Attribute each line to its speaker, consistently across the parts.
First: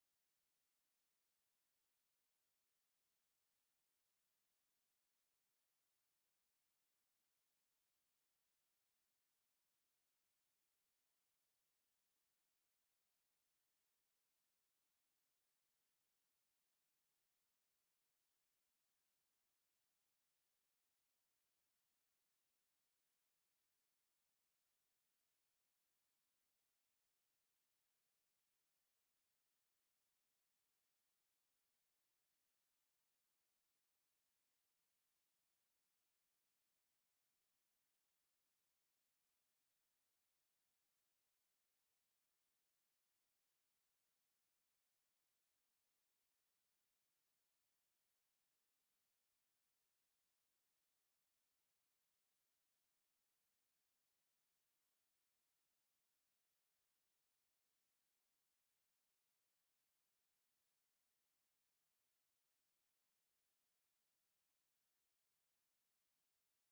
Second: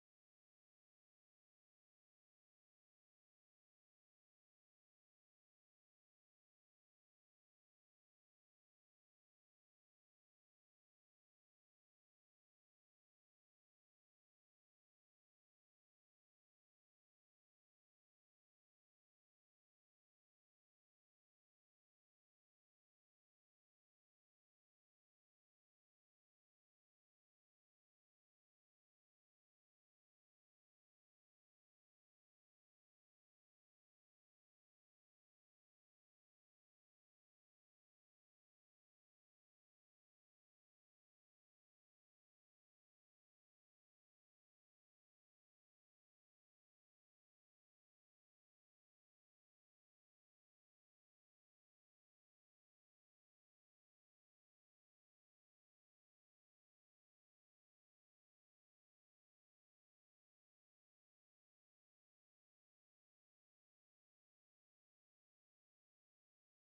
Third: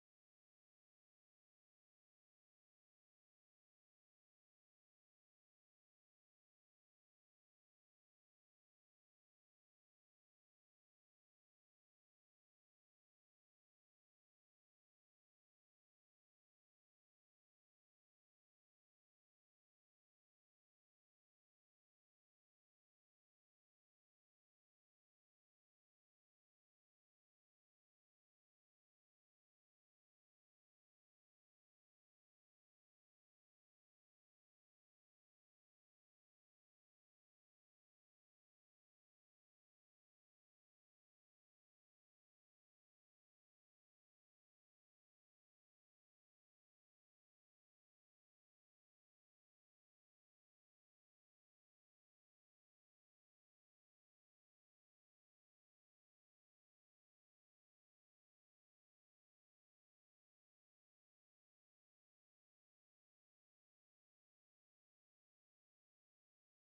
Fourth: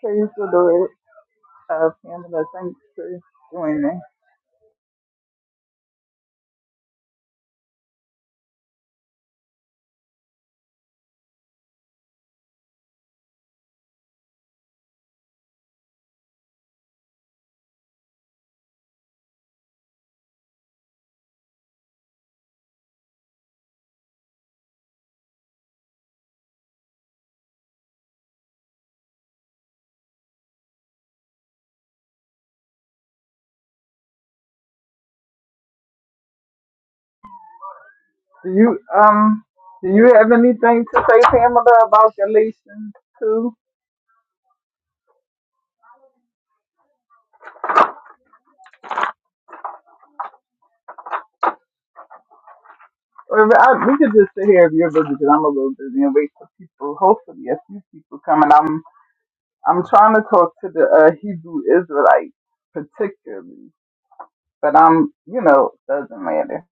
Speaker 1: Praise the Lord, uh, Pamela. Thanks for joining. Do you um do you have anything to say, Pamela, about Galatians two? Or if- I, we could just sit here if you're busy, because I'm a little busy and wait for people. Hopefully, a few people coming. I'm I'm trying to talk to the uh, Hebrew Israelites particularly, but I'm you know doesn't matter.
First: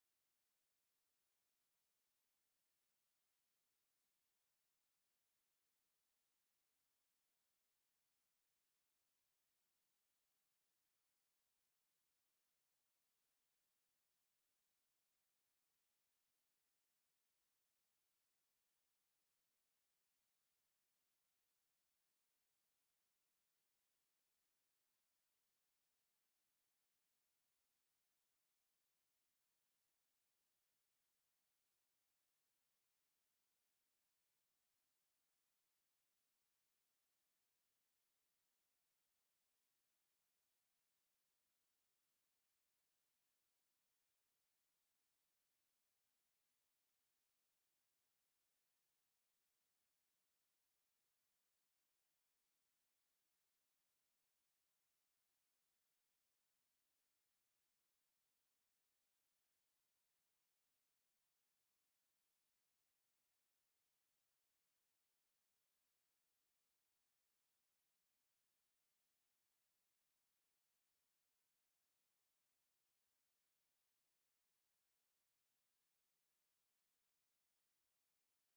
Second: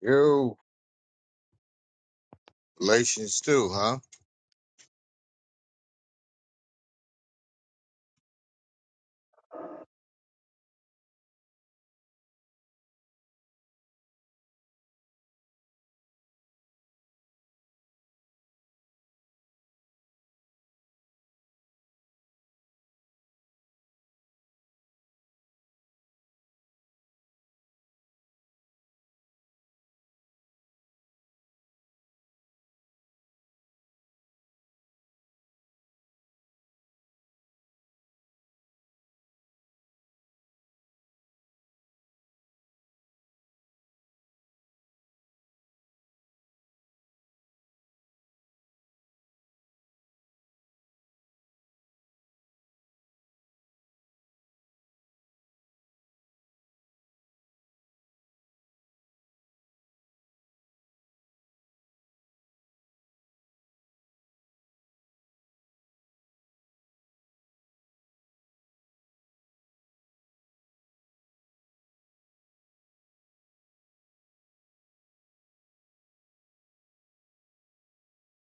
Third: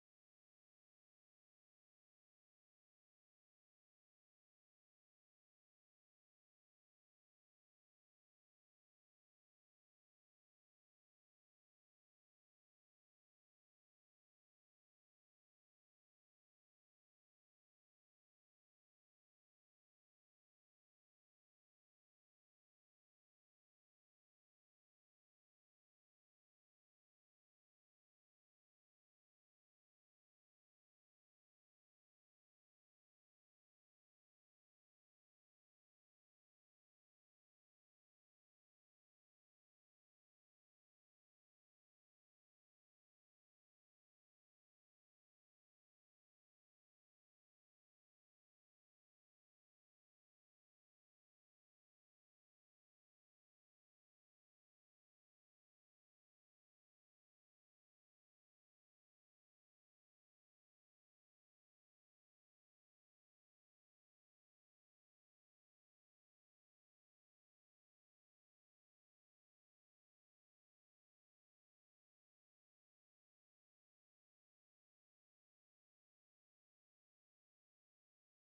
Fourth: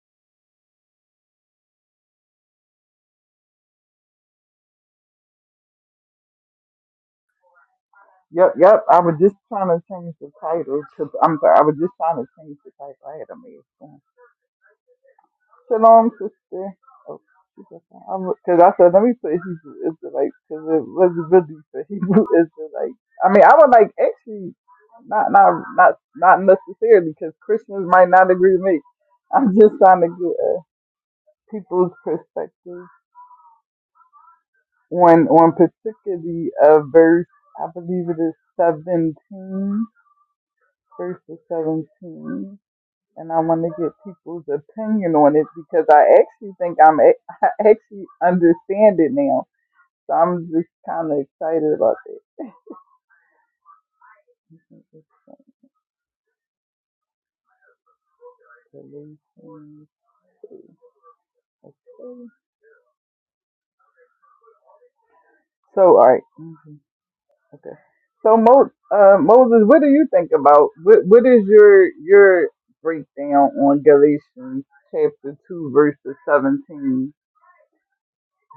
Speaker 2: You Galatians too, huh?
Speaker 1: Yep, yep. I was just trying to change the title to. I'm sorry. I was just trying to change the title. I had a mess. Shalom, sister. Oh, because I said, let me put Hebrew Israelites because it was really for Hebrew Israelites. I mean, I would like actually not not not not necessarily because Christians might not agree with me. I'm just trying to get uh, people's perspective on on particularly a verse. I believe it is 17, verse 17. and I want to get people's opinion on it because I actually think I'm a- I actually understand it now. So I'm just kind of excited about that. So all right. Mhm. okay. So Mo, uh, Moses, what do you think about what what is your your breakdown on Galatians chapter two verses seventeen?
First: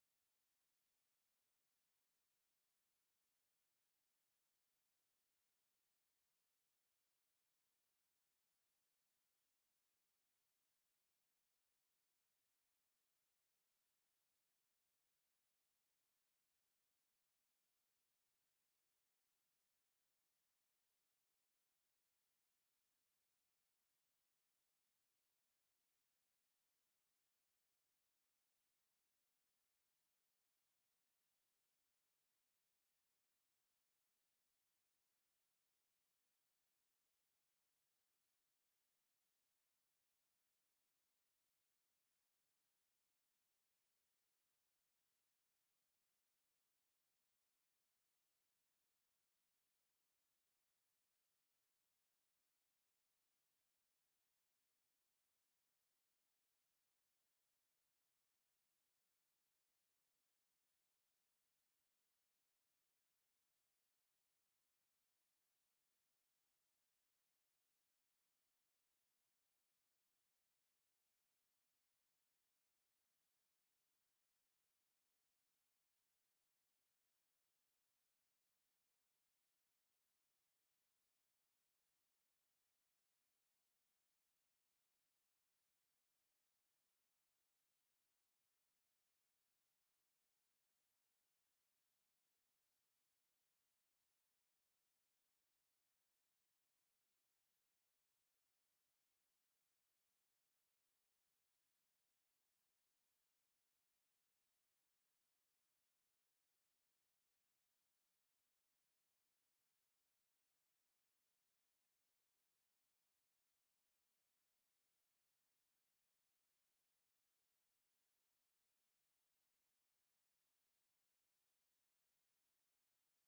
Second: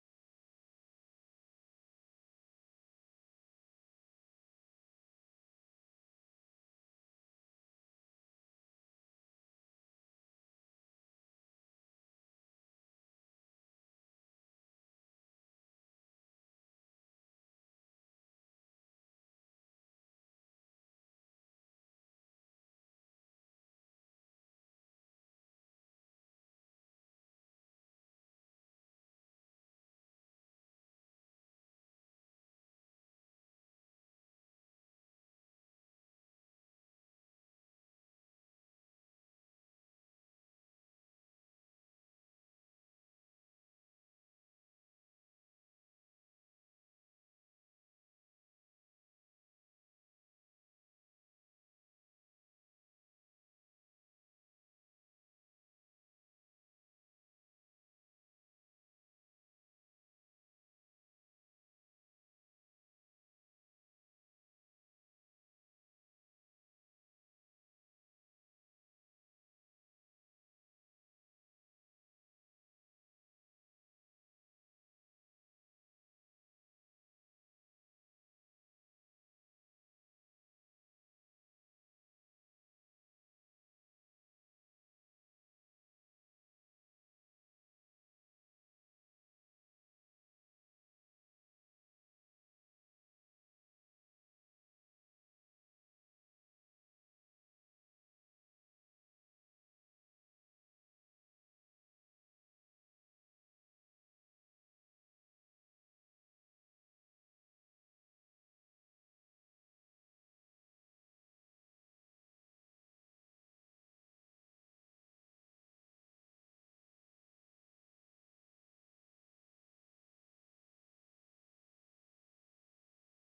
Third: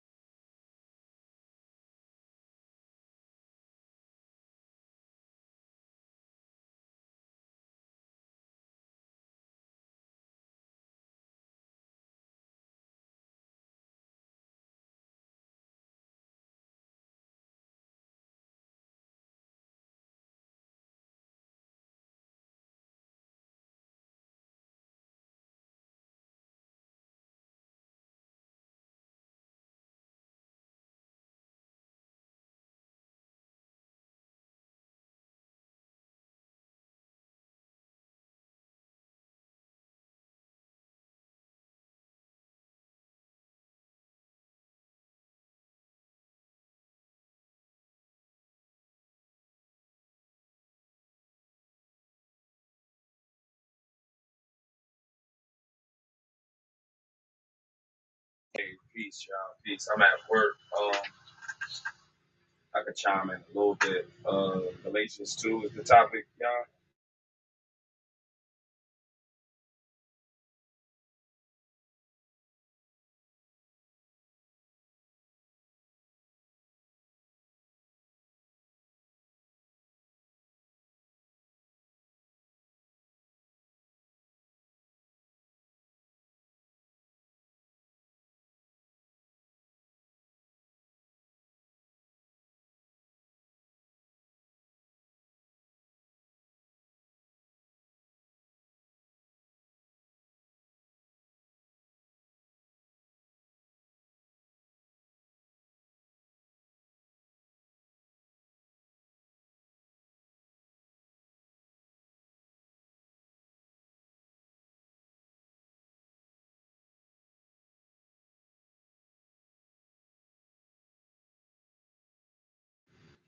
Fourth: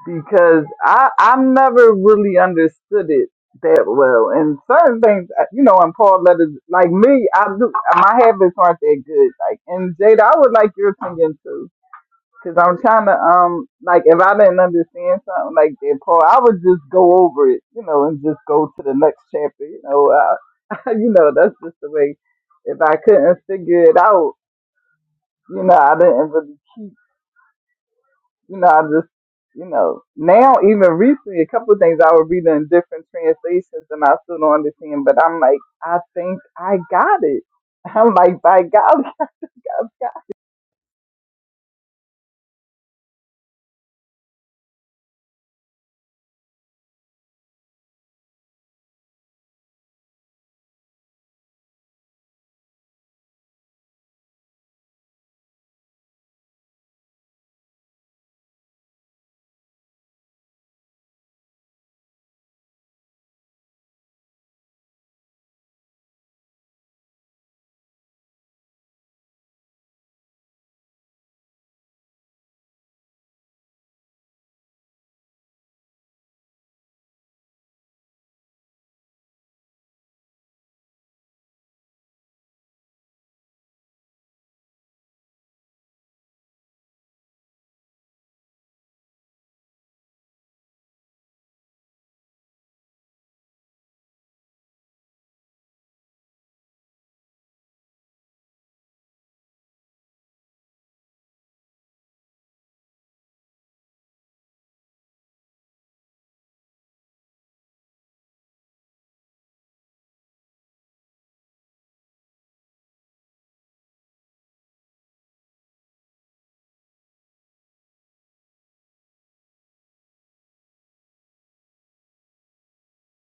Speaker 1: because I I never really understood it that well. And certain things, uh, you know, in Paul letters, like me, I do my habits aren't that good. Like, and Jada, I would like your opinion too, because I'm trying to um, like if I didn't understand something like that, Paul, I would just go over it, you know, and just go to the next chapter, you know. Uh, you know, that's just the way. If I couldn't figure it out, you know, I didn't really you know, I just, you know, now even recently, a couple of things I was reading in different translations and I still don't understand, but I'm like, I think I got it. I'm like, by golly, I've got
Speaker 3: Hey, peace, y'all. Peace. I'm at work. Um, I could chime in a little bit. Uh, Galatians two is the topic, y'all.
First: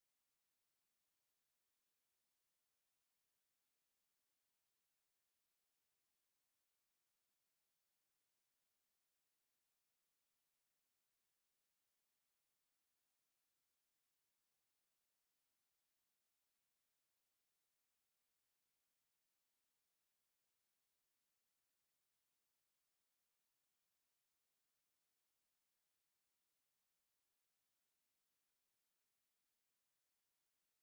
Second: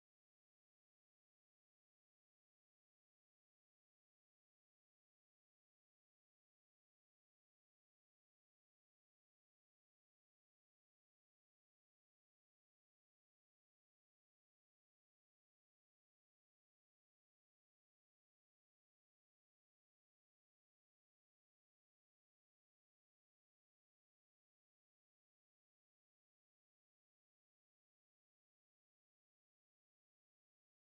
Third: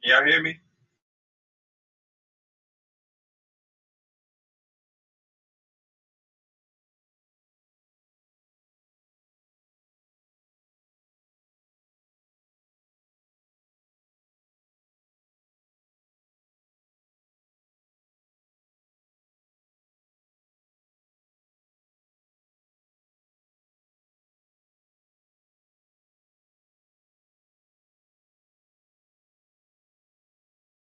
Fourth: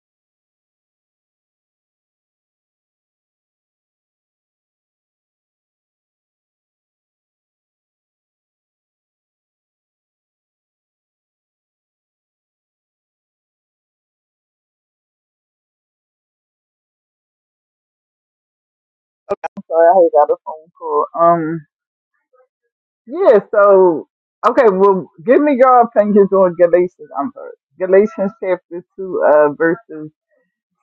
Speaker 3: Can y'all hear me?
Speaker 1: it. So I got a phone call. Um, yeah, so, okay, well, give me your opinions on Galatians, I'm sorry, Galatians chapter 2, uh, verses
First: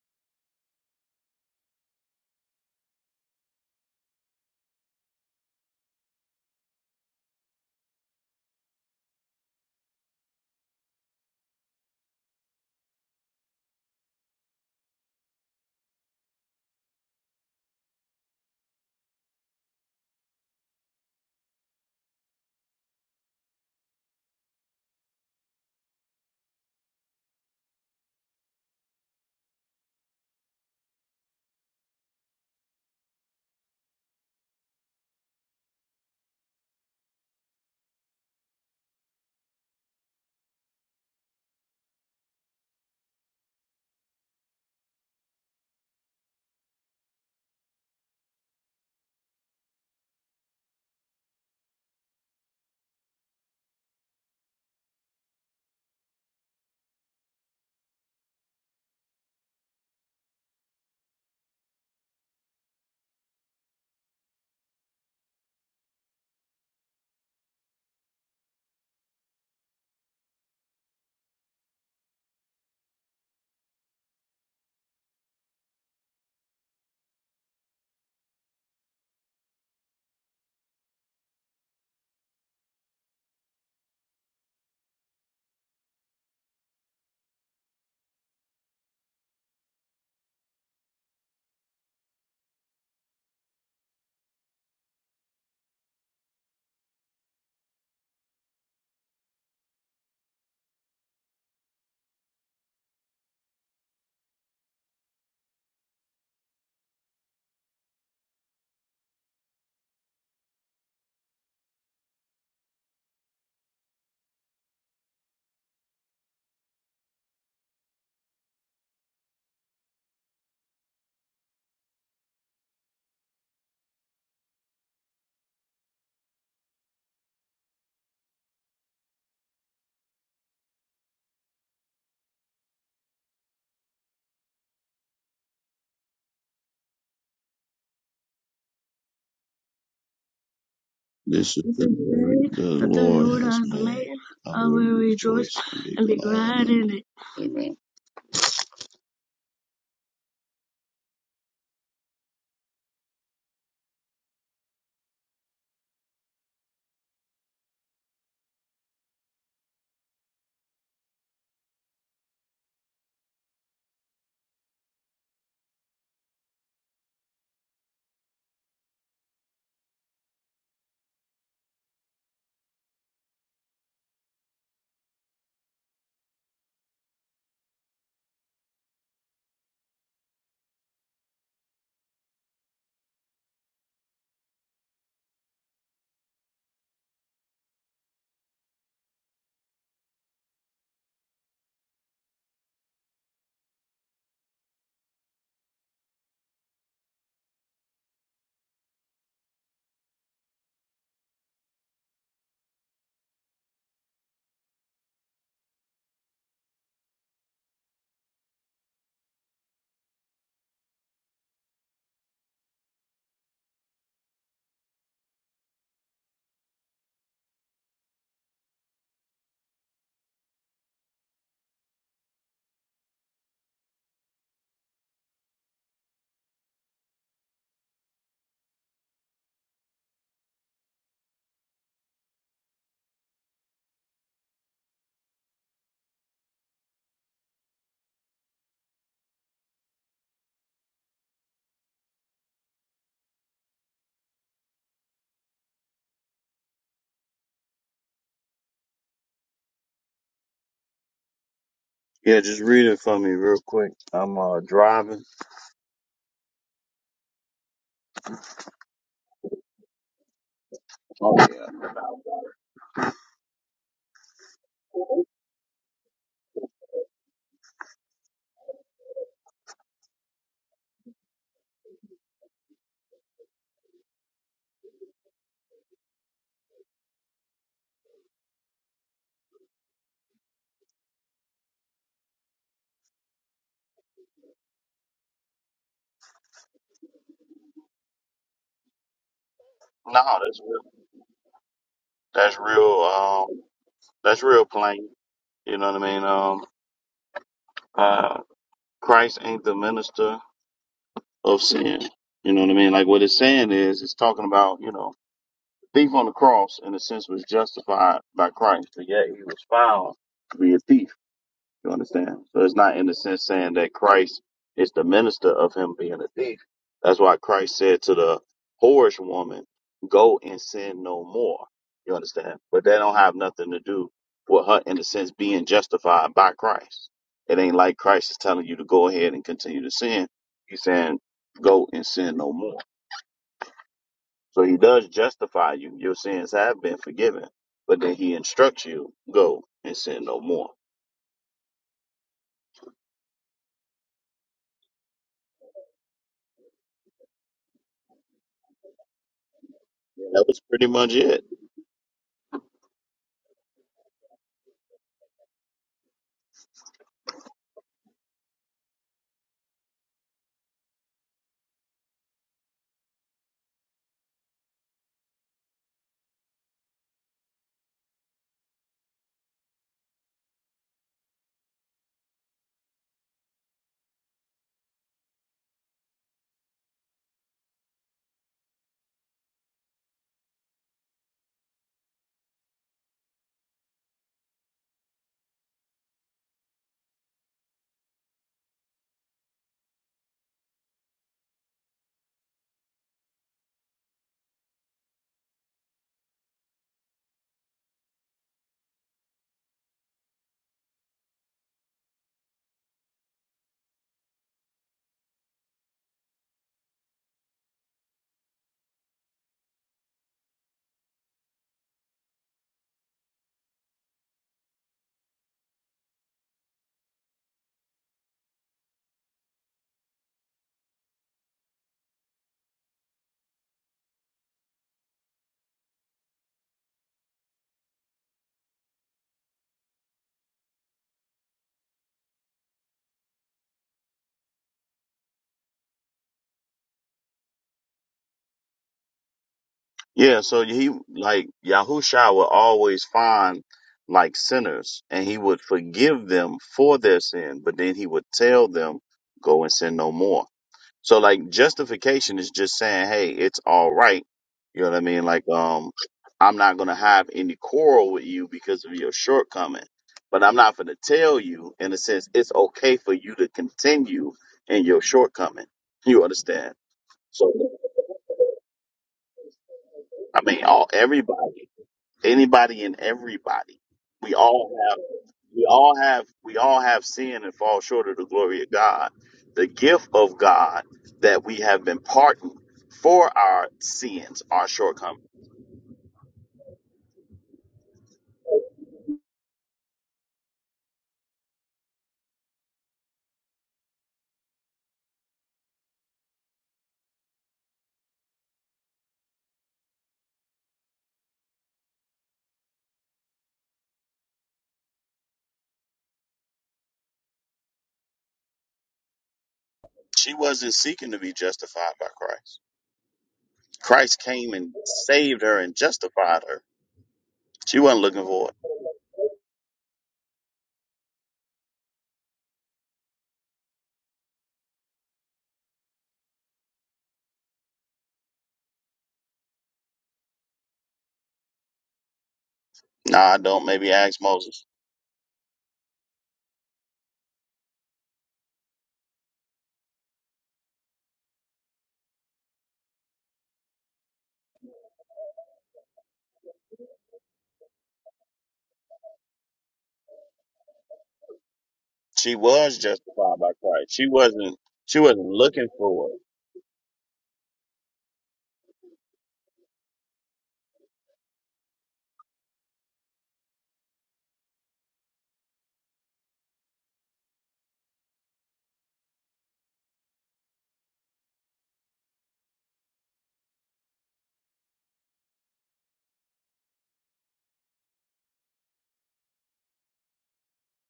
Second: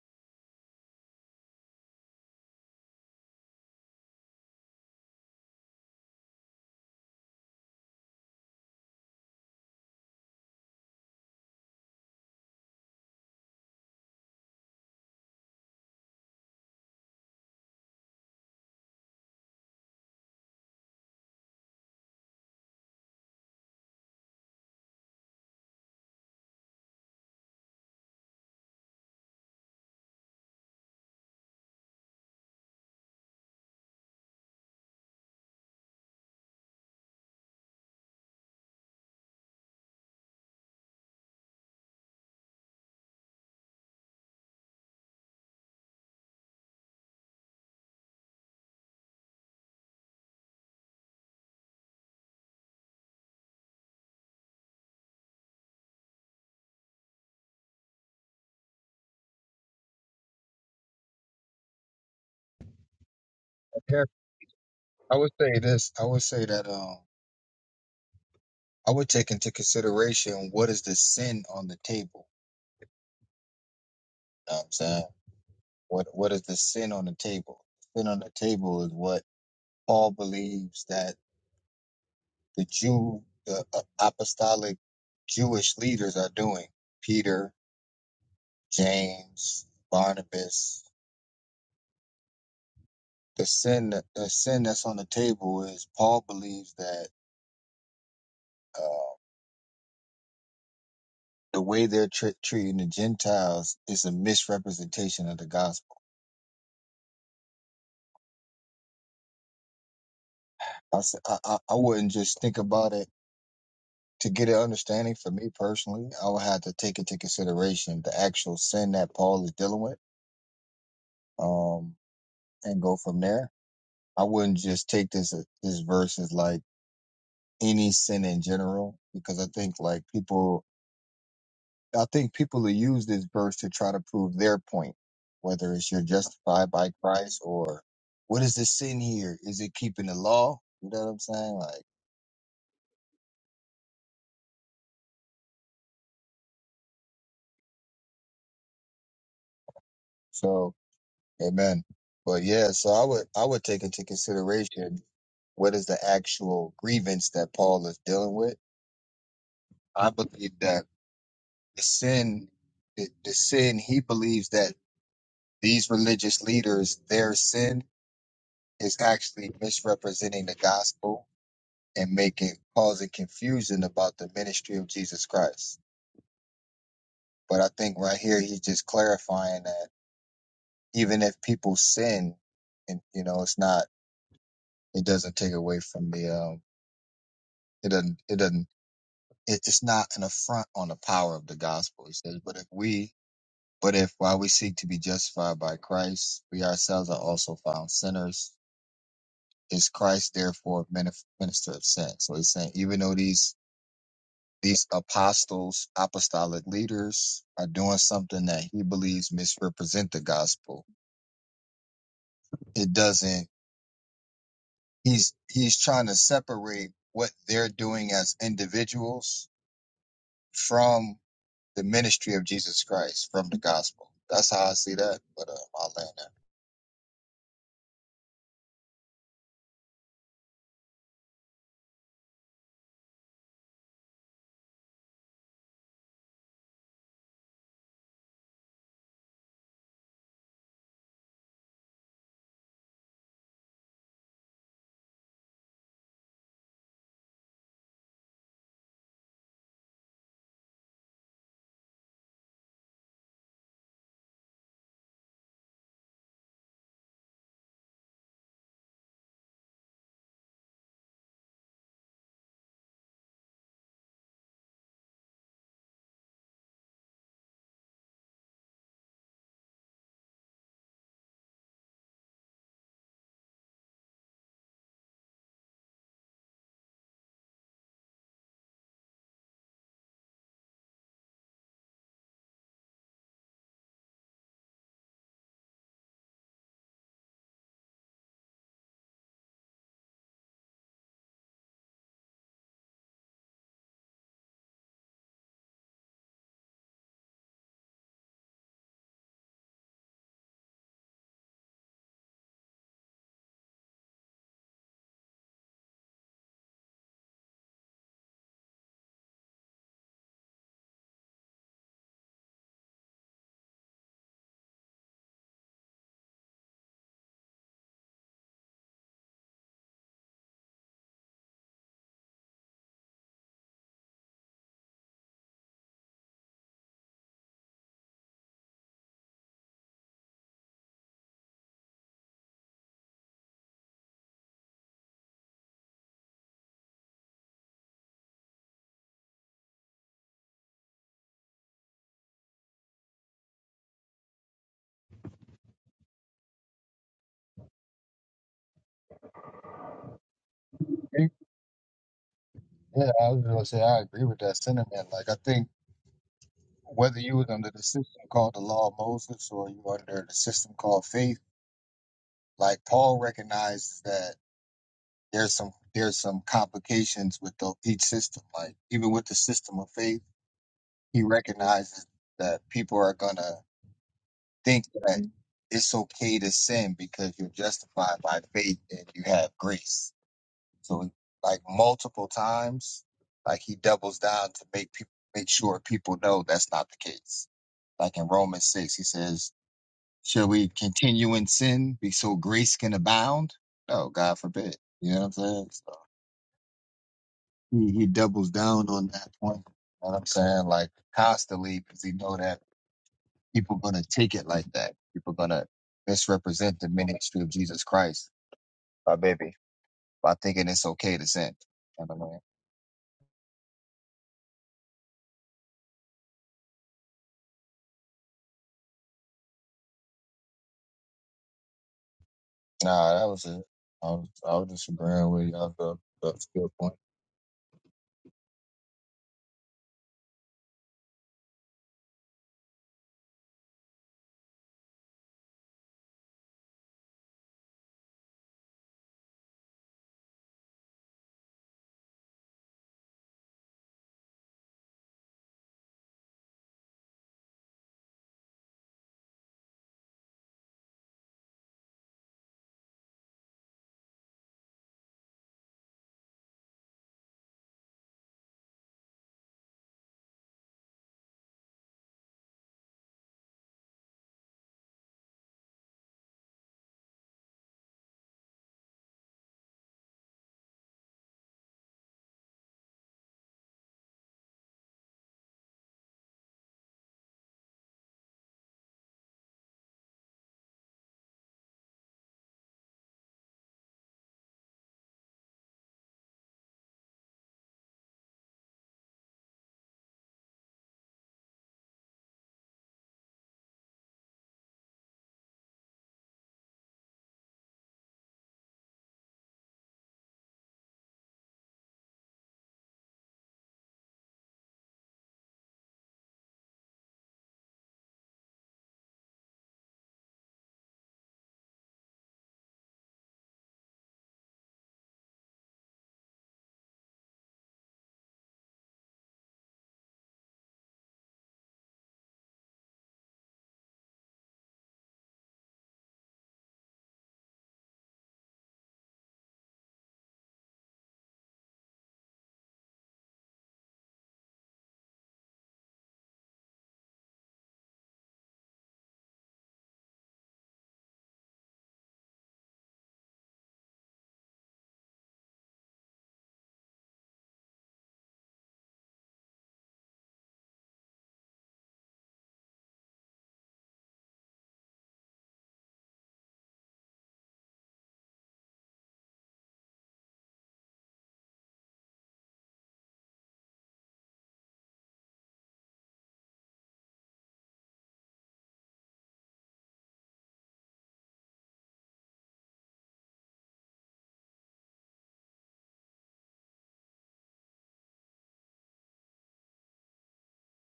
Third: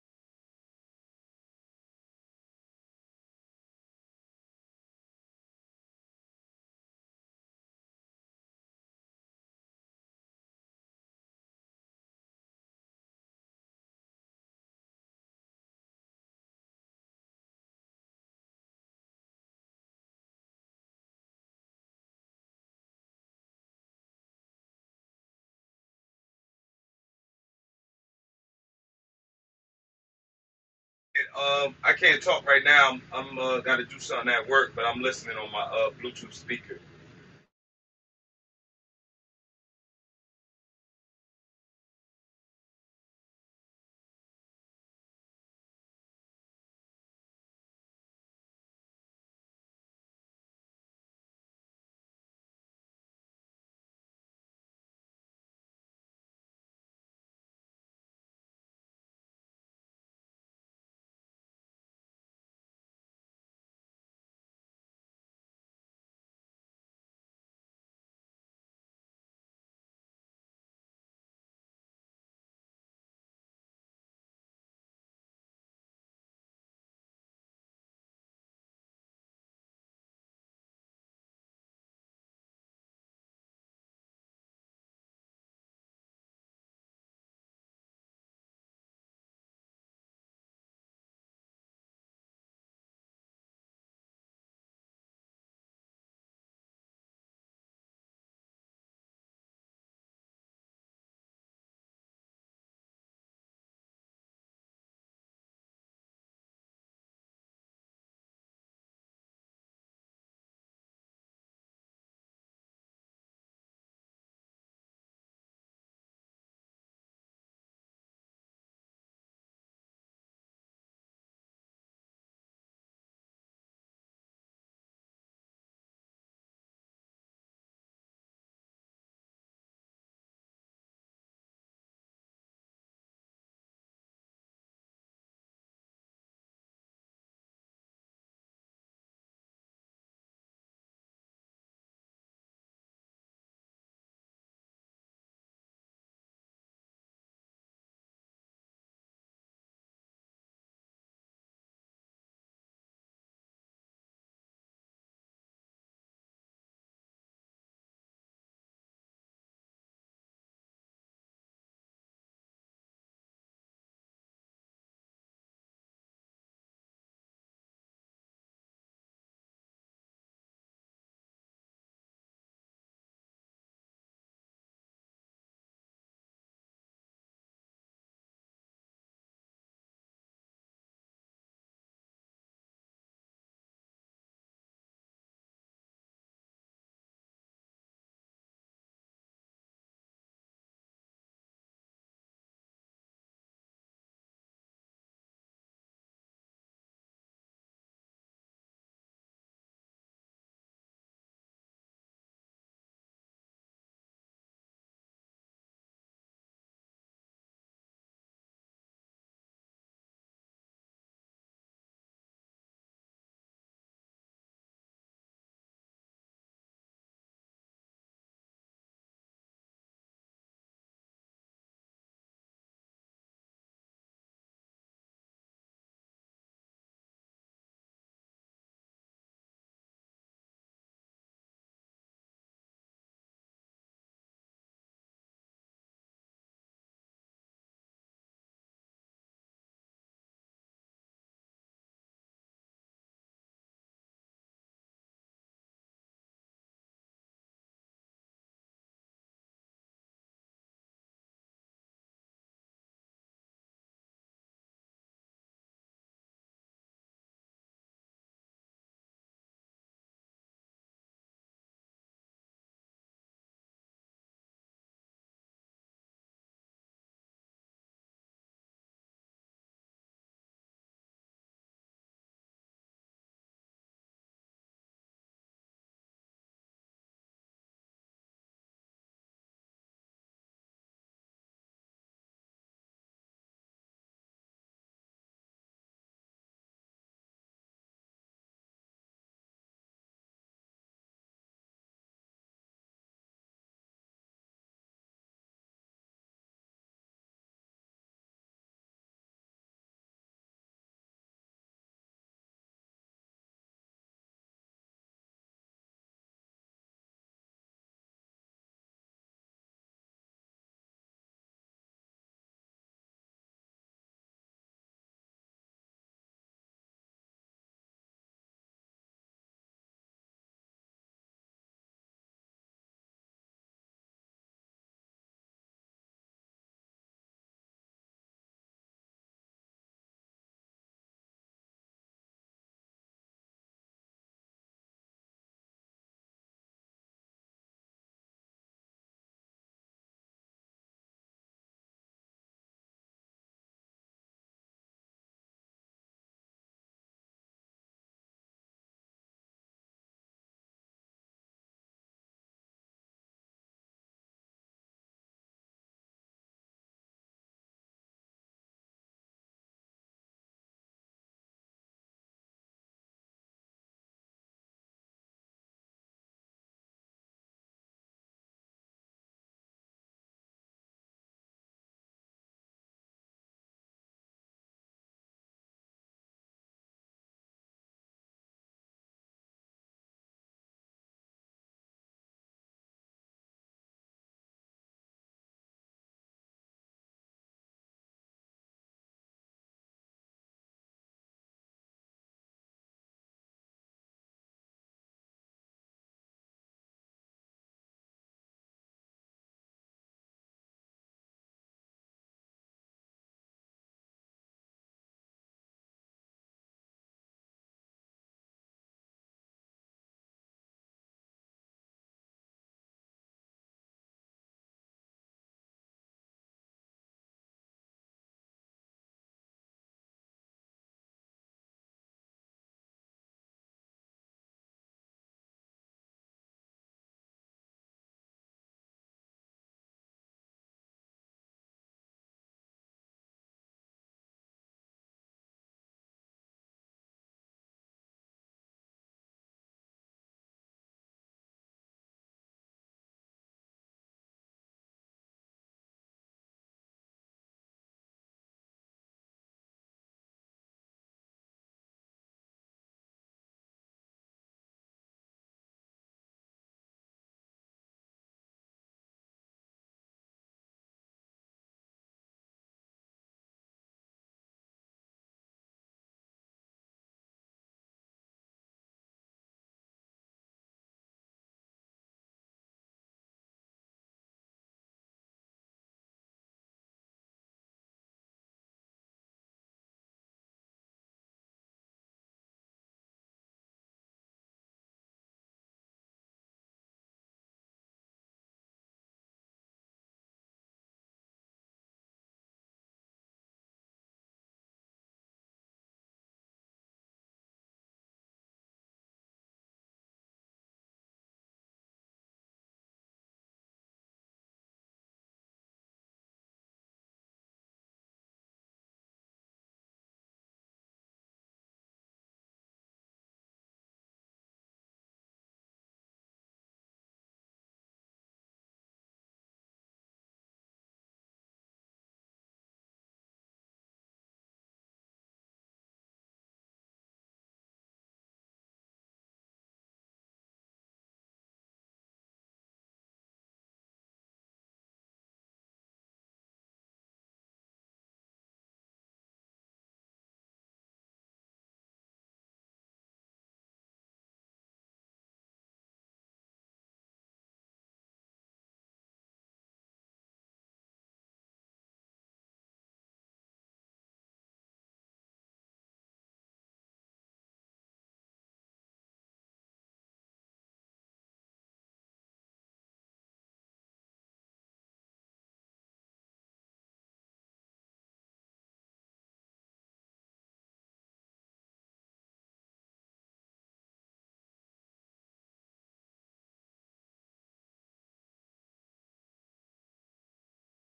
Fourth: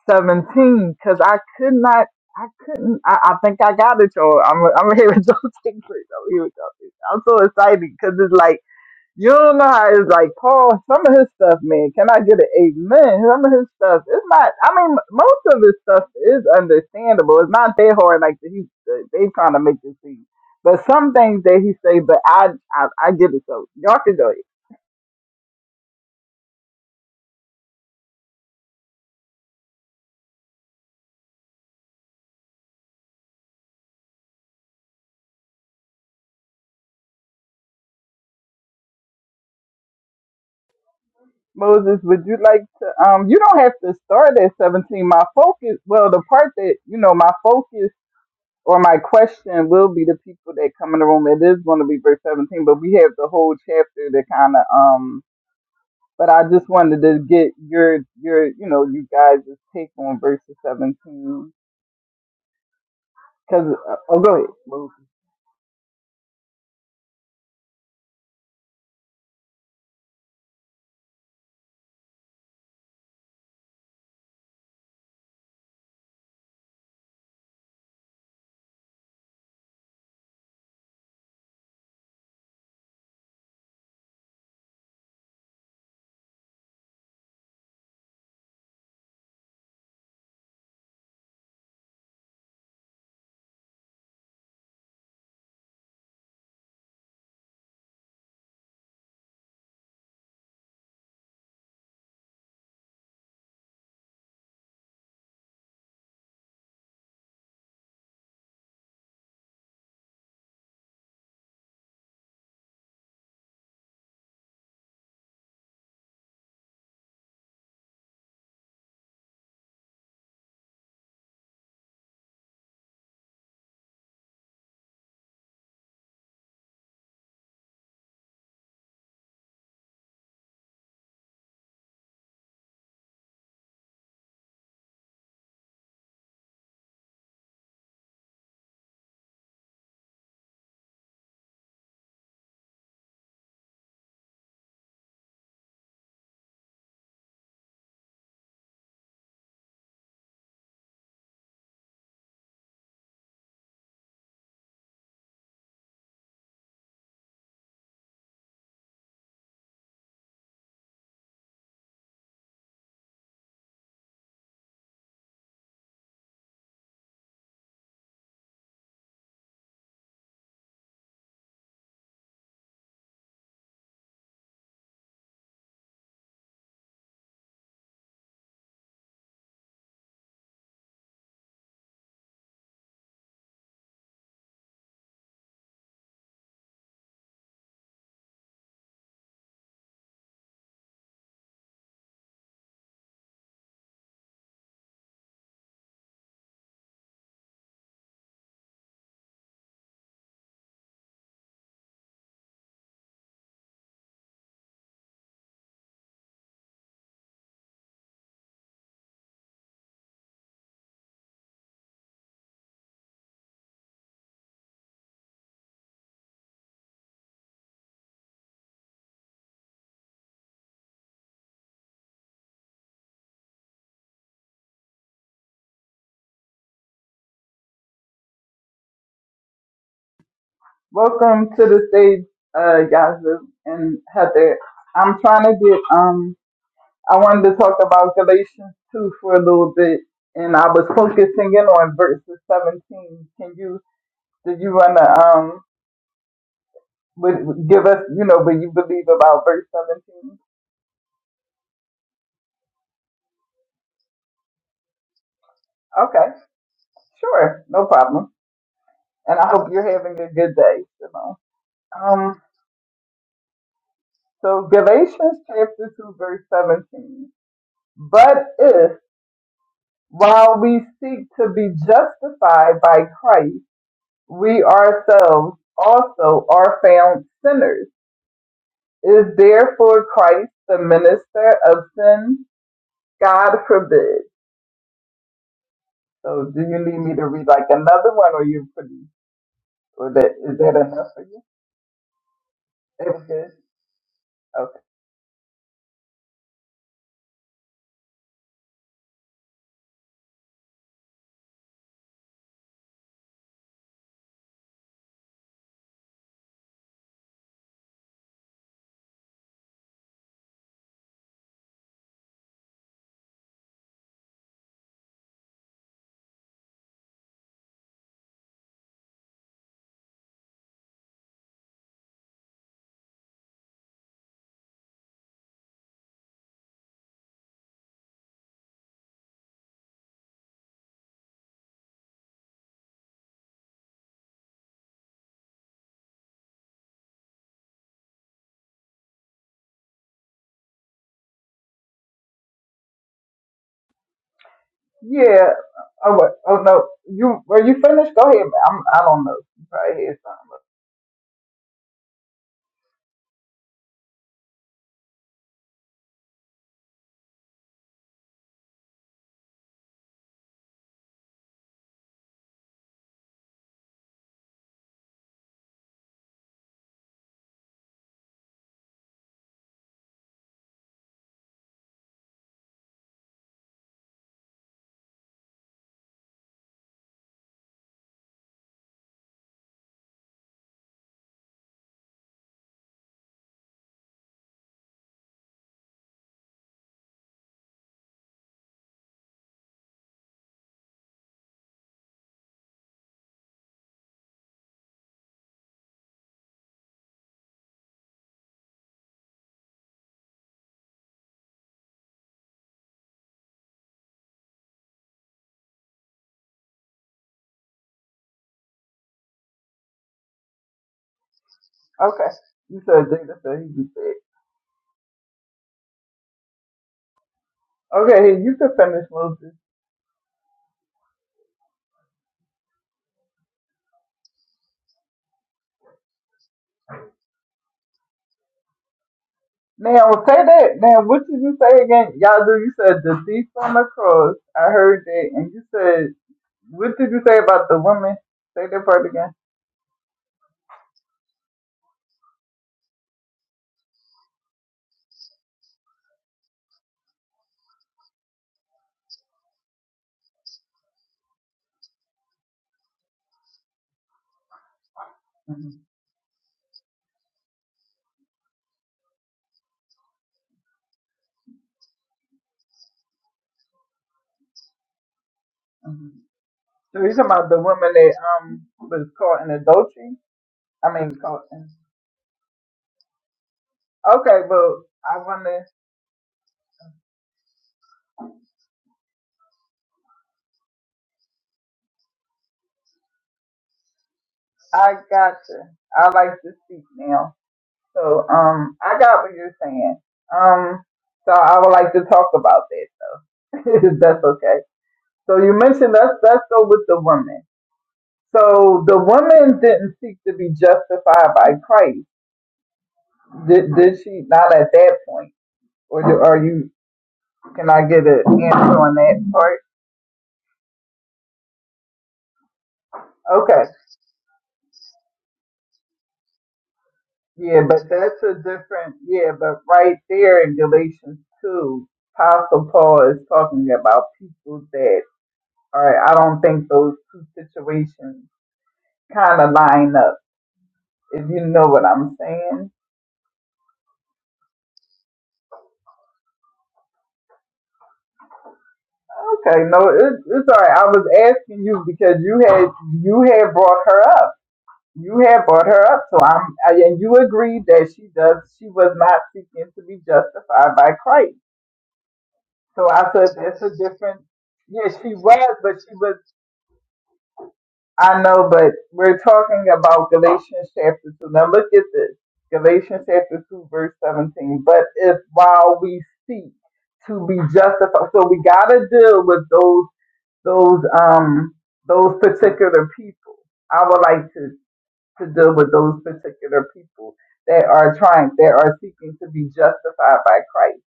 Speaker 1: 17, because I could not, I couldn't, I, I think I got it, y'all. I'm, I'm here with y'all. Here we go. I'm so excited because it's like, You don't know how it's like Paul. Some of his stuff, man. Can I get an amen? Some of his stuff, it's not. I mean, m- most of his stuff is understandable. It's not that hard. Like he, they trying to make it seem. But some things that he say, but I, I, I get it. So y'all can go.
Speaker 3: And, Um, I can't talk right now. I'm, I'm uh, got to do something at work, but I'm listening on my uh Bluetooth speaker.
Speaker 1: Moses, would you like to? Um, you don't have to start at seventeen. My focus, well, the part that you know, my focus or my question will be the people that come in the room. It is going to be verse seventeen, but we have the whole chapter to kind of um But I just wanted to get your your you know you guys' take on verses 17. Cause uh,
Speaker 2: Yeah,
Speaker 1: oh go ahead. Well,
Speaker 2: I would say this. I would say that um, I would take into consideration what is the sin on the table. You know what I'm saying what what is the sin on the table? Sin on the table is what Paul believes that the Jew, the uh, apostolic Jewish leaders are doing. Peter, James, Barnabas. The sin that the sin that's on the table is Paul believes that. uh, the way they're tre- treating the Gentiles is a misrepresentation of the gospel. I, s- I, I- I wouldn't just think about it to get an understanding for me personally. I would have to take into consideration the actual sin that Paul is dealing with, um, and go from there. I wouldn't just take this this verse as like any sin in general, because I think like people I think people who use this verse to try to prove their point, whether it's you're justified by Christ or what is the sin here? Is it keeping the law? You know what I'm saying?
Speaker 4: This is
Speaker 2: Like,
Speaker 4: the day the Lord has made. I will rejoice and be glad in it.
Speaker 2: so, amen. But yeah, so I would, I would take into consideration what is the actual grievance that Paul is dealing with. I believe that the sin, the, the sin, he believes that these religious leaders, their sin is actually misrepresenting the gospel and making causing confusion about the ministry of Jesus Christ. But I think right here he's just clarifying that even if people sin, and you know, it's not it doesn't take away from the um it doesn't it doesn't it, it's not an affront on the power of the gospel. He says, but if we but if while we seek to be justified by Christ, we ourselves are also found sinners. Is Christ therefore minif- minister of sin? So he's saying even though these these apostles, apostolic leaders are doing something that he believes misrepresent the gospel. It doesn't he's he's trying to separate what they're doing as individuals from the ministry of Jesus Christ, from the gospel. That's how I see that. But uh, I'll land there.
Speaker 1: Welcome to the stage, uh, Yazoo and Heather. I'm trying to get um I wanted to talk about Galatians 2 for a little bit, and I was focusing in on verses 17. Can you did you wanna um would give us you know what you believe about verse 17?
Speaker 4: Yeah, just read it for me real quick. I'm uh driving.
Speaker 1: Okay, sure, no problem. And I hope you're having a good day. You
Speaker 4: Oh
Speaker 1: know.
Speaker 4: yeah.
Speaker 1: Um. So Galatians chapter 2 verse 17. But if while we seek to be justified by Christ, we ourselves also are found sinners, is therefore Christ the minister of sin? God forbid. So do you need me to read like another one or you pretty or
Speaker 4: No,
Speaker 1: that is
Speaker 4: that's
Speaker 1: that
Speaker 4: real.
Speaker 1: enough for you?
Speaker 4: That's real.
Speaker 1: That's
Speaker 4: Um,
Speaker 1: good.
Speaker 4: that's real
Speaker 1: Okay.
Speaker 4: plain. You know what I mean? Um, uh, Christ ain't the minister of sin. You know what I mean? Like what it's saying is, it's talking about you know, the thief on the cross in a sense was justified by Christ, but yet he was found to be a thief. You understand? So it's not in the sense saying that Christ is the minister of him being a thief. That's why Christ said to the whorish woman, go and sin no more. You understand? But that don't have nothing to do with her in the sense being justified by Christ. It ain't like Christ is telling you to go ahead and continue to sin. He's saying go and sin no more. So he does justify you. Your sins have been forgiven. But then he instructs you, go and sin no more.
Speaker 1: Yeah. Oh, what? oh no. You were you finished? Go ahead. I'm I don't know. You probably had
Speaker 4: Yeah,
Speaker 1: something.
Speaker 4: That was pretty much it.
Speaker 2: Yeah, I was gonna say I agree with that sentiment. Like I think whether you was under the system called the law of Moses or you were under the system called faith, like Paul recognizes that there's some there's some complications with the, each system. Like even with the system of faith, he recognizes that people are gonna think that it's okay to sin because you're justified by faith and you have grace. So like multiple times, like he doubles down to make people make sure people know that's not the case. Like in Romans six, he says, "Shall we continue in sin, be so grace can abound?" No, God forbid. You know what I'm saying? So he, he doubles down on that point. You know what I'm saying? Like constantly, because he know that people gonna take it like that. People gonna misrepresent the ministry of Jesus Christ, my baby, by thinking it's okay to sin. And I'm
Speaker 1: Okay.
Speaker 2: like,
Speaker 1: You said Jada said he be fed. Okay, you can finish Moses.
Speaker 2: nah, that was it. I was, I was just agreeing with y'all. That, that's a good point.
Speaker 1: Now say that. Now what did you say again? Y'all do you said the thief on the cross. I heard that, and you said what did you say about the woman? Say that part again.
Speaker 4: Yeah, so he like Yahusha would always find like sinners and he would forgive them for their sin, but then he would tell them, go and sin no more. So like justification is just saying, hey, it's all right. You know what I mean? Like,
Speaker 1: Mm-hmm.
Speaker 4: um, I'm not gonna have any quarrel with you because of your shortcoming, but I'm not gonna tell you in a sense it's okay for you to continue in your shortcoming.
Speaker 1: hmm
Speaker 4: You understand?
Speaker 1: So you talking about
Speaker 4: So
Speaker 1: the woman that um was caught in adultery?
Speaker 4: I mean, all
Speaker 1: I mean caught
Speaker 4: everybody.
Speaker 1: in.
Speaker 4: anybody and everybody. We
Speaker 1: Okay, but
Speaker 4: all have
Speaker 1: I wanna.
Speaker 4: we all have we all have sin and fall short of the glory of God. The gift of God that we have been pardoned for our sins, our
Speaker 1: I
Speaker 4: shortcomings.
Speaker 1: gotcha. I like to speak now. So um, I got what you're saying. Um, so I would like to talk about that. That's okay. So you mentioned us. Let's go with the woman. So the woman didn't seek to be justified by Christ. Did, did she? Not at that point. Or do, are you? Can I get an answer on that part?
Speaker 4: She wasn't seeking to be justified by Christ.
Speaker 1: Okay.
Speaker 4: Christ came and saved her and justified her.
Speaker 1: Yeah,
Speaker 4: She
Speaker 1: but
Speaker 4: wasn't
Speaker 1: that's
Speaker 4: looking
Speaker 1: a
Speaker 4: for it.
Speaker 1: different. Yeah, but right there in Galatians two, Apostle Paul is talking about people that are. I don't think those two situations kind of line up. If you know what I'm saying.
Speaker 4: Nah, I don't. Maybe ask Moses.
Speaker 1: Okay, no, it, it's all right. I was asking you because you had you had brought her up. You had brought her up, so I'm I, and you agreed that she does she was not seeking to be justified by Christ.
Speaker 4: She was
Speaker 1: So I said
Speaker 4: justified by
Speaker 1: that's a
Speaker 4: Christ. She
Speaker 1: different.
Speaker 4: wasn't.
Speaker 1: Yes,
Speaker 4: She
Speaker 1: she
Speaker 4: wasn't
Speaker 1: was,
Speaker 4: looking
Speaker 1: but she
Speaker 4: for it.
Speaker 1: was. I know, but we're talking about Galatians chapter two. Now look at this, Galatians chapter two, verse seventeen. But if while we seek to be justified, so we gotta deal with those those um those particular people. I would like to to deal with those particular people that are trying that are seeking to be justified by Christ.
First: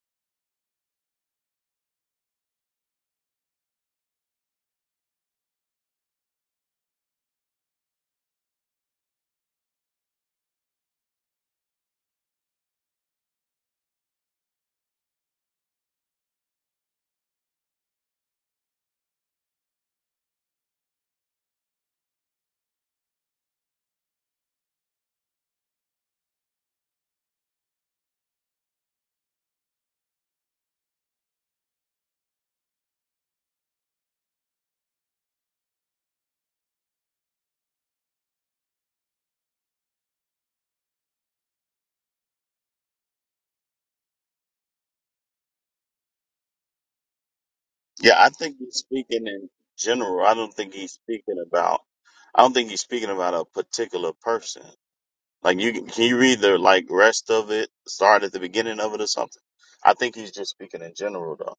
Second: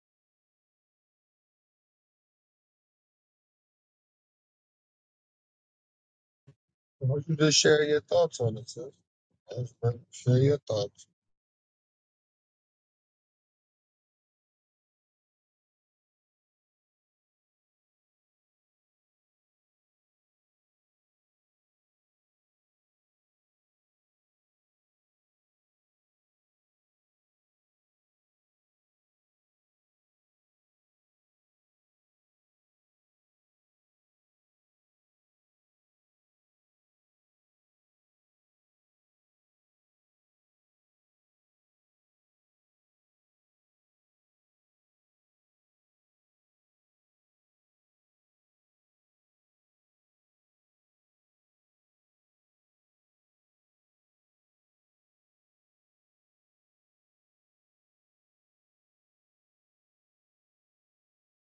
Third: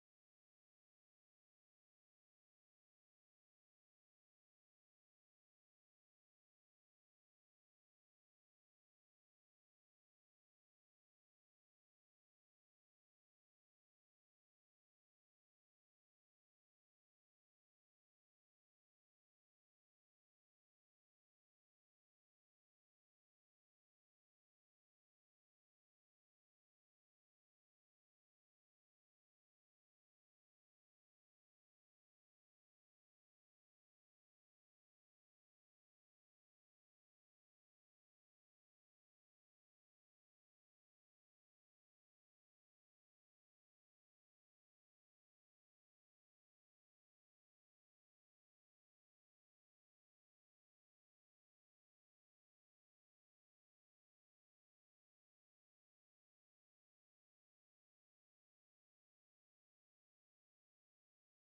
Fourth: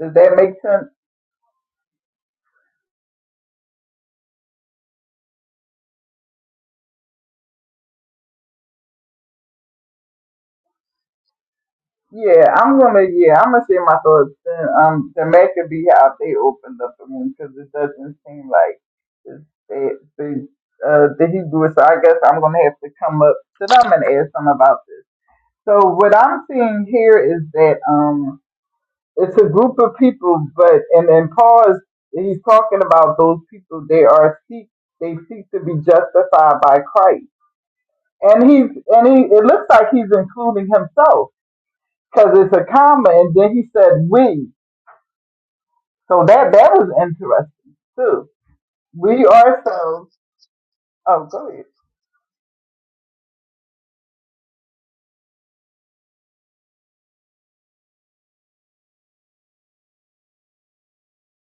Speaker 1: Does that make sense?
Speaker 2: Why don't you just share your thoughts on it, sis? Just Share your thoughts.
Speaker 1: Yeah, I'm gonna yeah I'm gonna share my thoughts. Then um, then that could be how they opened up for me because it doesn't seem like it's that the uh the Hebrew. So I guess I'm gonna have to come up to them and ask them about this. So what I'm seeing here is that um it's a group of people, but and and Paul is he's talking about those people. They are seek they seek to be justified by Christ, and he's and he it looks like he's including himself because it's a comma, and then he said we. So that that was interesting
Speaker 4: Yeah,
Speaker 1: too.
Speaker 4: I think he's
Speaker 1: We
Speaker 4: speaking in
Speaker 1: ourselves.
Speaker 4: general. I don't think he's
Speaker 1: Oh,
Speaker 4: speaking
Speaker 1: go ahead.
Speaker 4: about. I don't think he's speaking about a particular person. Like you, can can you read the like rest of it? Start at the beginning of it or something. I think he's just speaking in general, though.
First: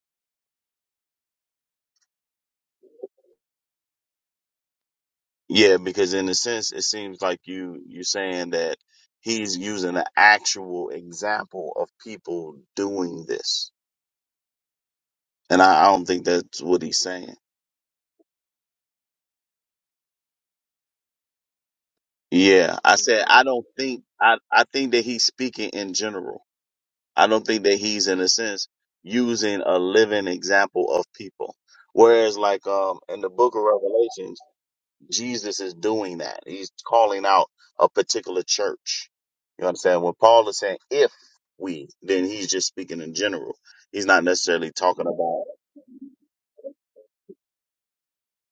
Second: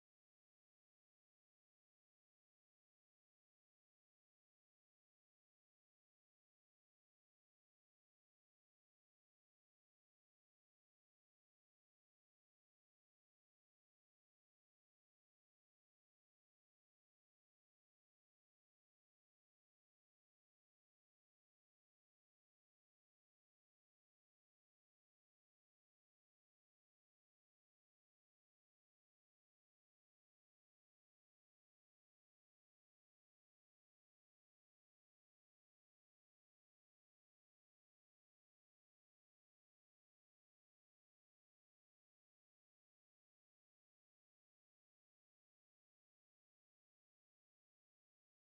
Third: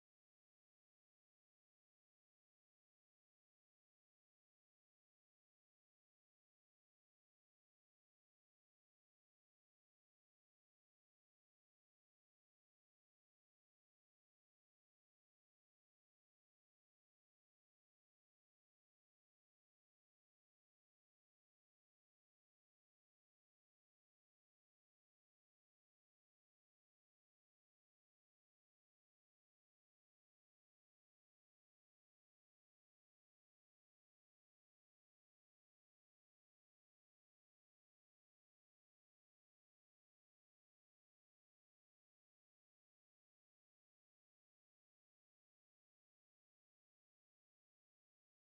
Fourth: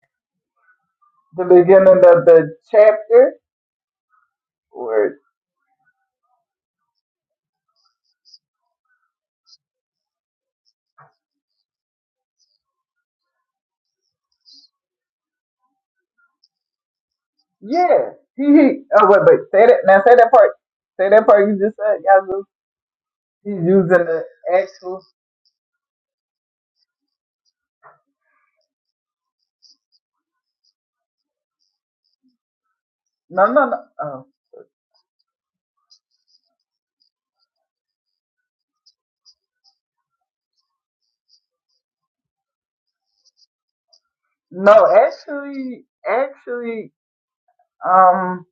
Speaker 1: The beginning of the chapter, or
Speaker 4: Yeah, because in a sense, it seems like you you're saying that he's using an actual example of people doing this, and I, I don't think that's what he's saying.
Speaker 1: yeah, he. he oh wait, wait. Say that now. Say that part. Say that part you just said. Y'all.
Speaker 4: Yeah, I said I
Speaker 1: He's
Speaker 4: don't think
Speaker 1: using the
Speaker 4: I I think
Speaker 1: actual.
Speaker 4: that he's speaking in general. I don't think that he's in a sense using a living example of people. Whereas like um in the
Speaker 1: No,
Speaker 4: book of
Speaker 1: no, no. Oh.
Speaker 4: Revelations, Jesus is doing that. He's calling out a particular church. You understand? When Paul is saying if we, then he's just speaking in general. He's not necessarily
Speaker 1: No,
Speaker 4: talking about
Speaker 1: actually, actually, um,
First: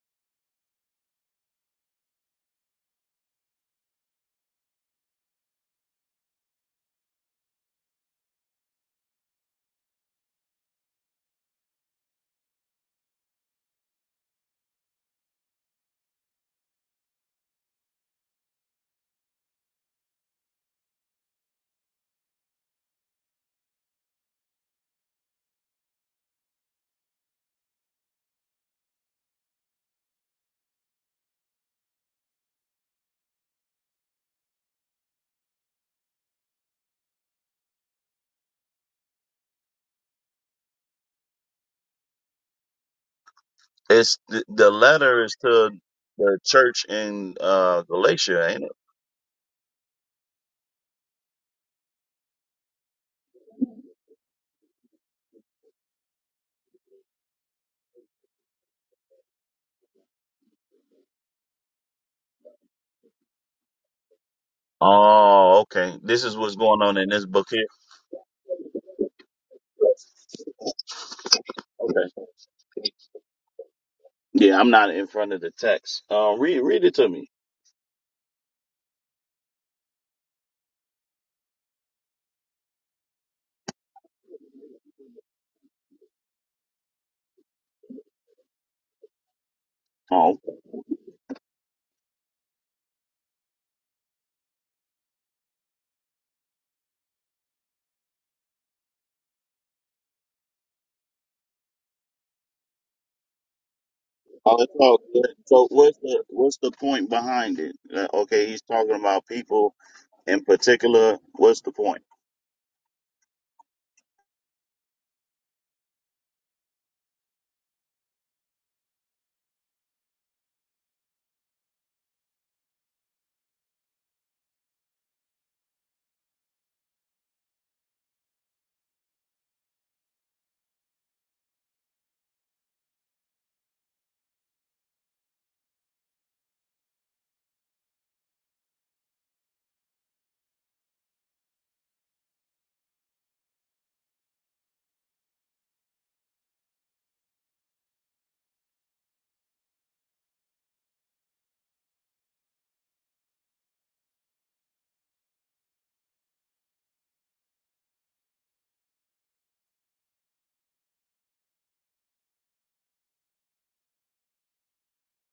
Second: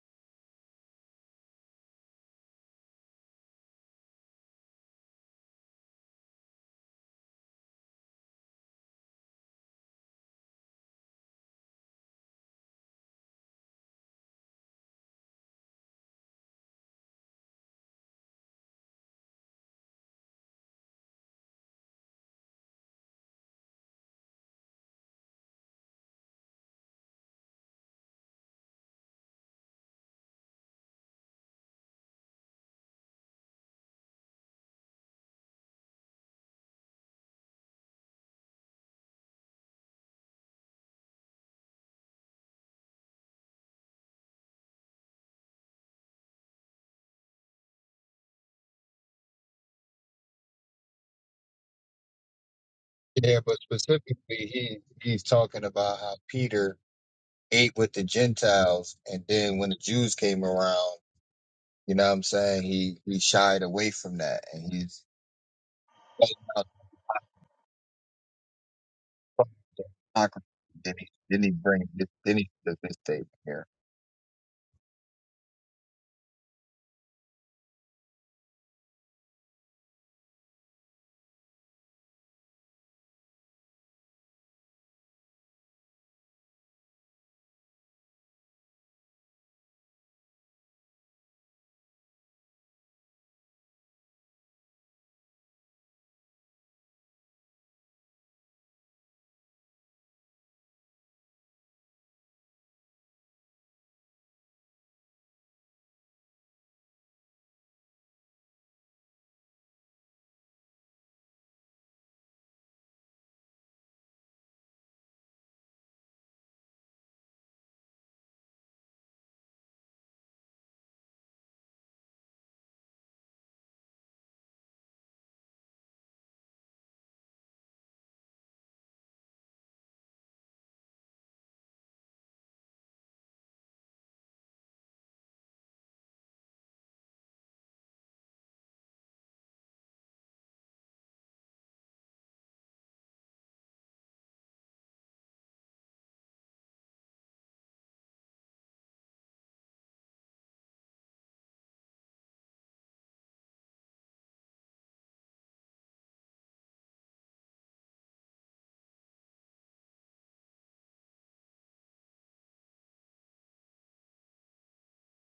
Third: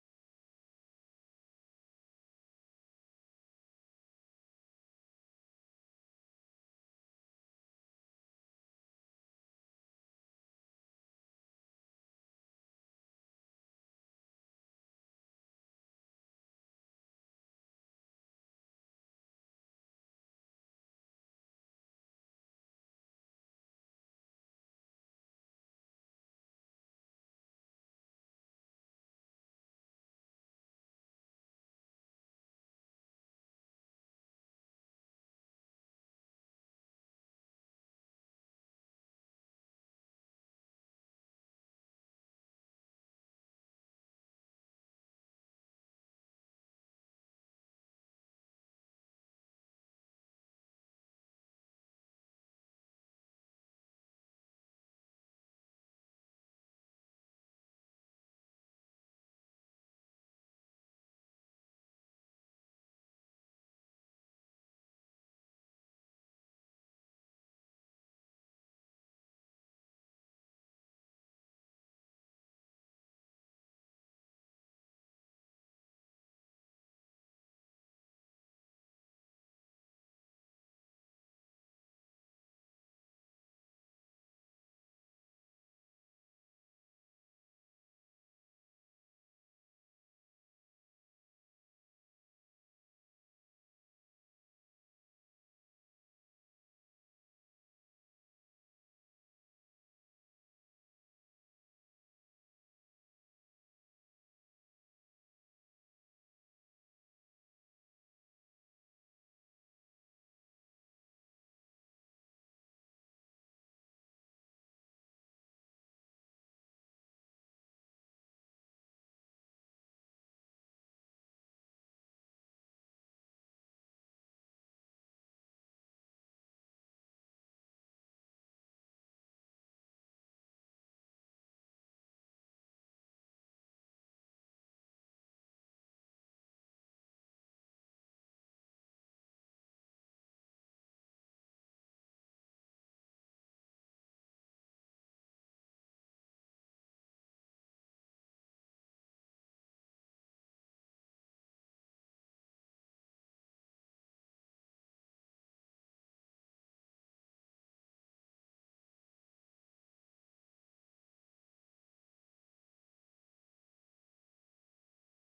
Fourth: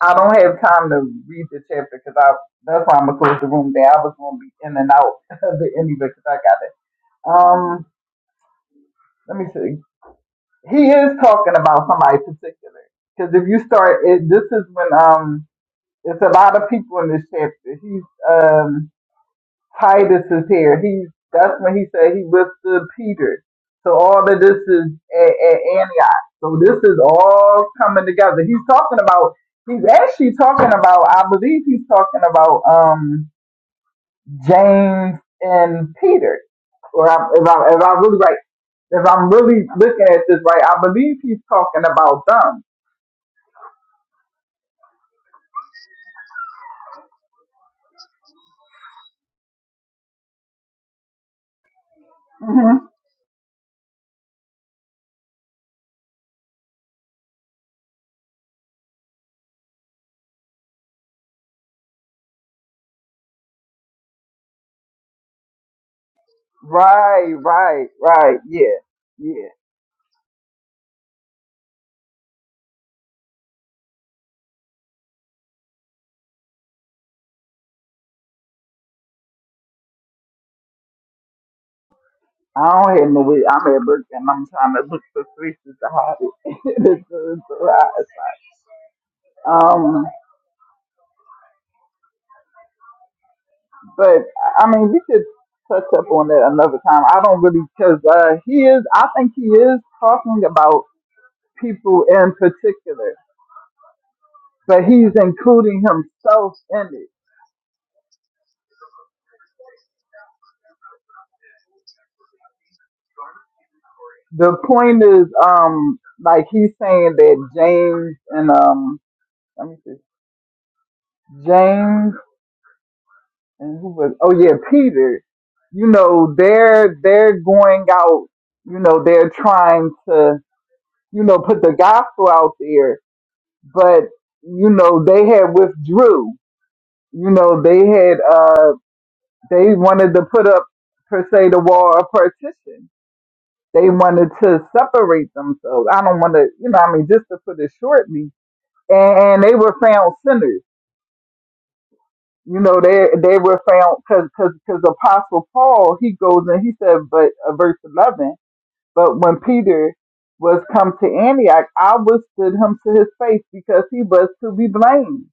Speaker 1: I don't have time to read the chapter because I that's why I'm gonna close the room down. I was gonna be in and out of the ending because I got it. Um, let me see. He is talking about somebody particular because if you start, it, this is when um, it's a lot of people in this chapter. He's um. Titus is here. He that's when he said he withstood Peter. So all of this is at, at Antioch. So this is all coming together. He's talking about. He's actually talking about. I believe he's talking about um James and Peter. Or I, if I if I really right, if I'm really looking at this right, I believe he's talking about them.
Speaker 4: it's the, the letter is to the church in uh Galatia, ain't it?
Speaker 1: hmm
Speaker 2: Yeah, but specifically, he he's talking about how Peter ate with the Gentiles, and then when the Jews came around. You know what I'm saying? He he shied away from that, and he's
Speaker 4: Oh, okay. This
Speaker 2: playing
Speaker 4: is what's
Speaker 2: out
Speaker 4: going on in this
Speaker 1: Right,
Speaker 4: book here.
Speaker 1: right, right. Yeah, yeah.
Speaker 2: the hypocrisy. Then he then he bring
Speaker 4: Okay.
Speaker 2: this then he does this statement here?
Speaker 4: Yeah, I'm not in front of the text. Uh, read read it to me.
Speaker 1: I don't have no way. I'm at work and I'm trying to look for places to hide it. it's, so- it's so hot. Um,
Speaker 4: Oh,
Speaker 1: but I mean, we could touch up on that another time. I don't really because uh, he is. I think he is talking about people in particular,
Speaker 4: oh, it's
Speaker 1: but
Speaker 4: all
Speaker 1: he's
Speaker 4: good. so
Speaker 1: including
Speaker 4: what's the
Speaker 1: himself
Speaker 4: what's the
Speaker 1: in it.
Speaker 4: point behind it? Uh, okay, he's talking about people in particular. What's the point?
Speaker 1: The point is, um, like he's saying that James and um, let me see, James. and who was oh yeah peter you know they're they're going out you know they're trying to you know put the gospel out there but you know they had withdrew you know they had uh they wanted to put up per se the wall of partition they wanted to separate themselves i don't want to you know i mean just to put it shortly and, and they were found sinners you know they they were found because because apostle paul he goes and he said but uh, verse 11 but when peter was come to antioch i withstood him to his face because he was to be blamed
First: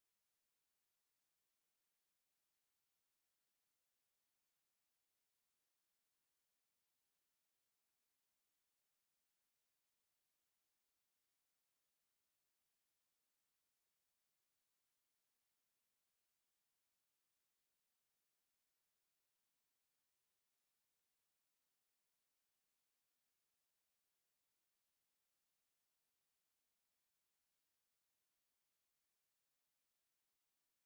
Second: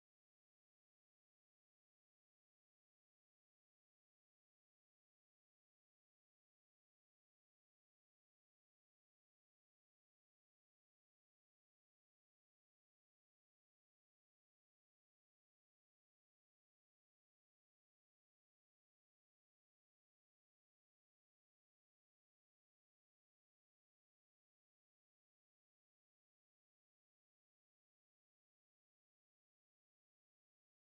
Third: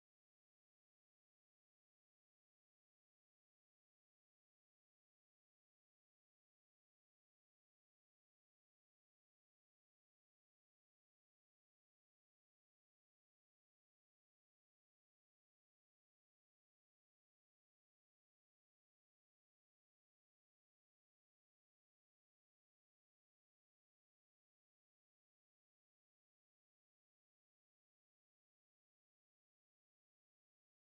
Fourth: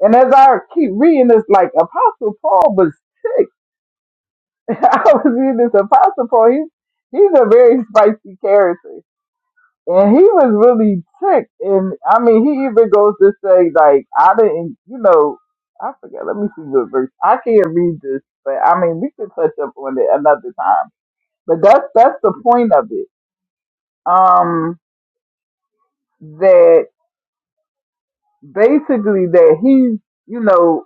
Speaker 1: and as i keep reading this like apostle paul was sick i was reading this apostle paul he, he's a very spicy character and he was really ticked. And I mean, he even goes to say, like, I didn't, you know, I forget. Let me see what verse. I can't read this, but I mean, we can touch up on it another time. But that's that's the point of it. Um, that basically that he's, you know,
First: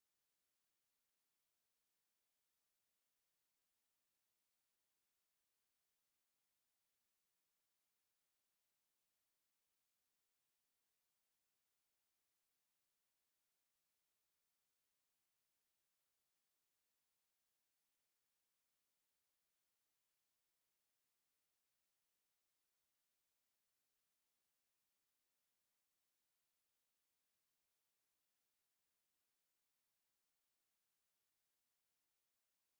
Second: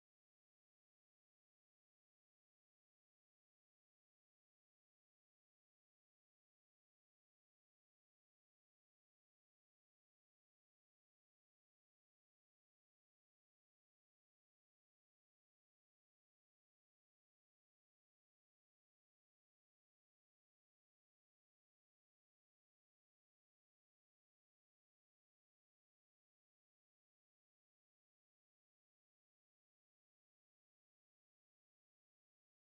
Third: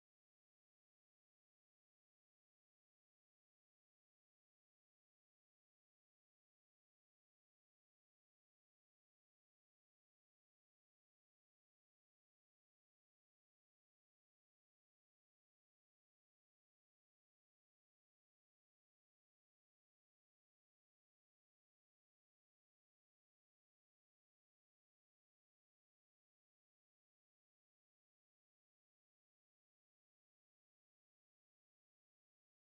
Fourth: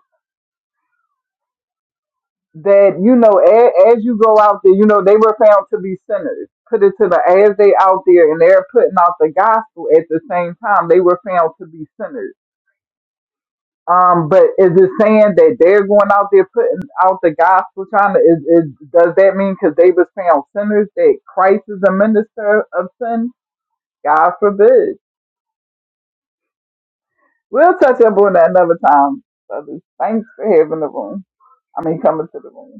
Speaker 1: that you know, as, as you go out there, you know, they were found to be sinners. Put it to the as they out there and they're putting out the gospel at the same time, they were found to be sinners Um, but is it saying that they're going out there putting out the gospel, trying to? Is, is does that mean because they was found sinners that Christ is a minister of sin? God forbid. We'll touch up on that another time. Brothers, thanks for having the room. I mean, coming to the room.